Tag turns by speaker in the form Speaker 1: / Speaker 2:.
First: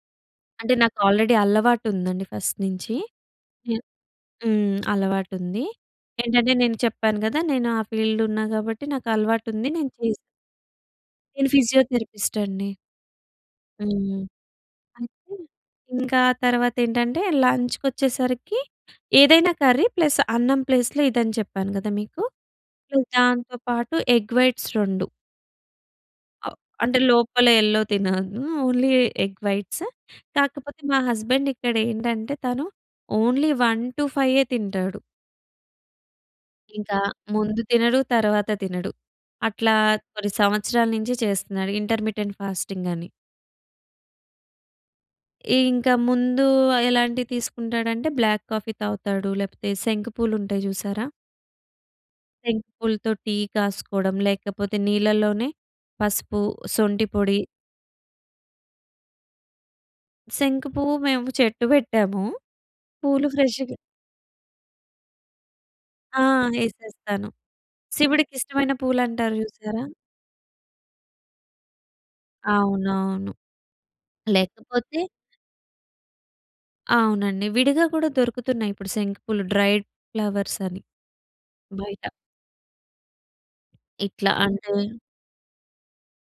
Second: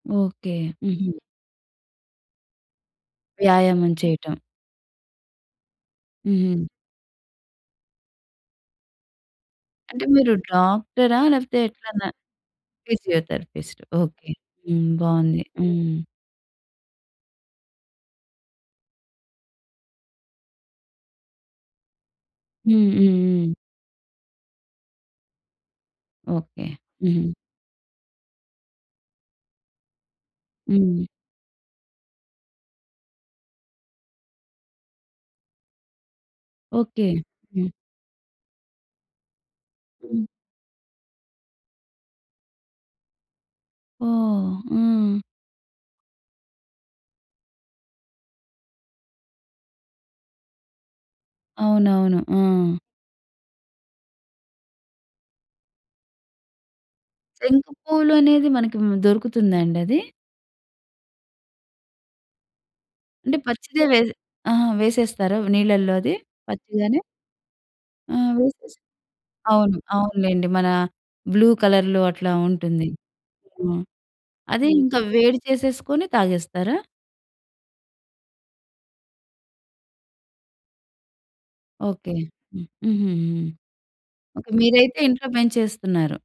Speaker 1: Okay.
Speaker 2: అంటే, నాకు
Speaker 1: హుహు.
Speaker 2: ఆల్రెడీ అలవాటుందండి ఫస్ట్ నించీ.ఎ
Speaker 1: వ్యాయామం చేయటం.
Speaker 2: హ్మ్. అలవాటుంది. ఏంటంటే
Speaker 1: హుహు.
Speaker 2: నేను చెప్పాను కదా! నేను ఆ ఫీల్డ్ ఉన్నా గాబట్టి, నాకలవాటుంది. నేను
Speaker 1: అంటే,
Speaker 2: చే‌‌స్
Speaker 1: మీరు డాక్ట‌రా?
Speaker 2: నేను
Speaker 1: లేకపోతే ఎట్లన్నా
Speaker 2: ఫిజియోథెరపిస్ట్ అండి.
Speaker 1: ఫిజియోథెరపిస్ట్.
Speaker 2: హ్మ్.
Speaker 1: ఓకే. హ్మ్.
Speaker 2: అయితే
Speaker 1: బావుంది. హ్మ్.
Speaker 2: ఇంక ఆ తరవాతేంటంటే, లంచ్‌కొచ్చేసరికి ఏదైనా కర్రీ ప్లస్ అన్నం ప్లేస్‌లొ ఇదని చెప్పాను కదా మీకు.
Speaker 1: హ్మ్.
Speaker 2: ప్లస్
Speaker 1: హ్మ్. హ్మ్.
Speaker 2: దాంతో పాటు ఎగ్ వైట్స్ 2.
Speaker 1: ఓకే.
Speaker 2: అంటే
Speaker 1: హుహు.
Speaker 2: లోపల యెల్లో తినను. Only egg whites. కాకపోతే మా
Speaker 1: హ్మ్.
Speaker 2: హస్బెండిక్కడేంటంటే, తను ఓన్లీ 1-5 తింటాడు. ఇంకా
Speaker 1: ఓకే.
Speaker 2: ముందు
Speaker 1: హ్మ్.
Speaker 2: తినడు. తర్వాత తినడు. అట్లా
Speaker 1: హ్మ్.
Speaker 2: కొన్ని సంవత్సరాల నించి చేస్తున్నాడు, ఇంటర్మిటెంట్ ఫాస్టింగ్ అని.
Speaker 1: ఓహ్! హ్మ్.
Speaker 2: ఇ ఇంకా ముందు ఆహ్, ఎలాంటివి తీసుకుంటాడంటే బ్లాక్ కాఫీ తాగుతాడు. లేపోతే శంకు పూలుంటాయి చూసారా?
Speaker 1: అవునవును. ఆ!
Speaker 2: శంకు పూలతో టీ కాసుకోడం, లేకపోతే నీళ్లలోనే పసుపు, సొంఠి పొడి
Speaker 1: శంకు పువ్వులు అనేది మనకి మ్ దొరుకుతుందాండది?
Speaker 2: శంకు పువ్వు మేము చెట్టు పెట్టాము. పూలు
Speaker 1: అంటే,
Speaker 2: ఫ్రెష్‌గా
Speaker 1: పచ్చిదే వేసి ఆహా! వేసేస్తారా వ్ నీళ్ళల్లో అది,
Speaker 2: ఆ!
Speaker 1: పచ్చిగానే?
Speaker 2: ఏసేస్తాను.
Speaker 1: ఆ!
Speaker 2: శివుడికిష్టమైన
Speaker 1: వేసేసి?
Speaker 2: పూలంటారు
Speaker 1: అవును.
Speaker 2: చూసారా?
Speaker 1: అవునులెండి మన బ్లూ కలర్‌లో అట్లా ఉంటుంది.
Speaker 2: అవునవును.
Speaker 1: హ్మ్. అది ఇంక
Speaker 2: లేకపోతే
Speaker 1: వేడి చేసేసుకొని తాగేస్తారా?
Speaker 2: అవునండి. విడిగా కూడా దొరుకుతున్నాయి ఇప్పుడు శంకుపూలు డ్రైడ్ ఫ్లవర్స్ అని, బయట.
Speaker 1: ఓకే. హ్మ్. హుహు‌హు.
Speaker 2: ఇట్లా
Speaker 1: ఓకే.
Speaker 2: అంటే
Speaker 1: మీరైతే ఇంట్లో పెంచేస్తున్నారు.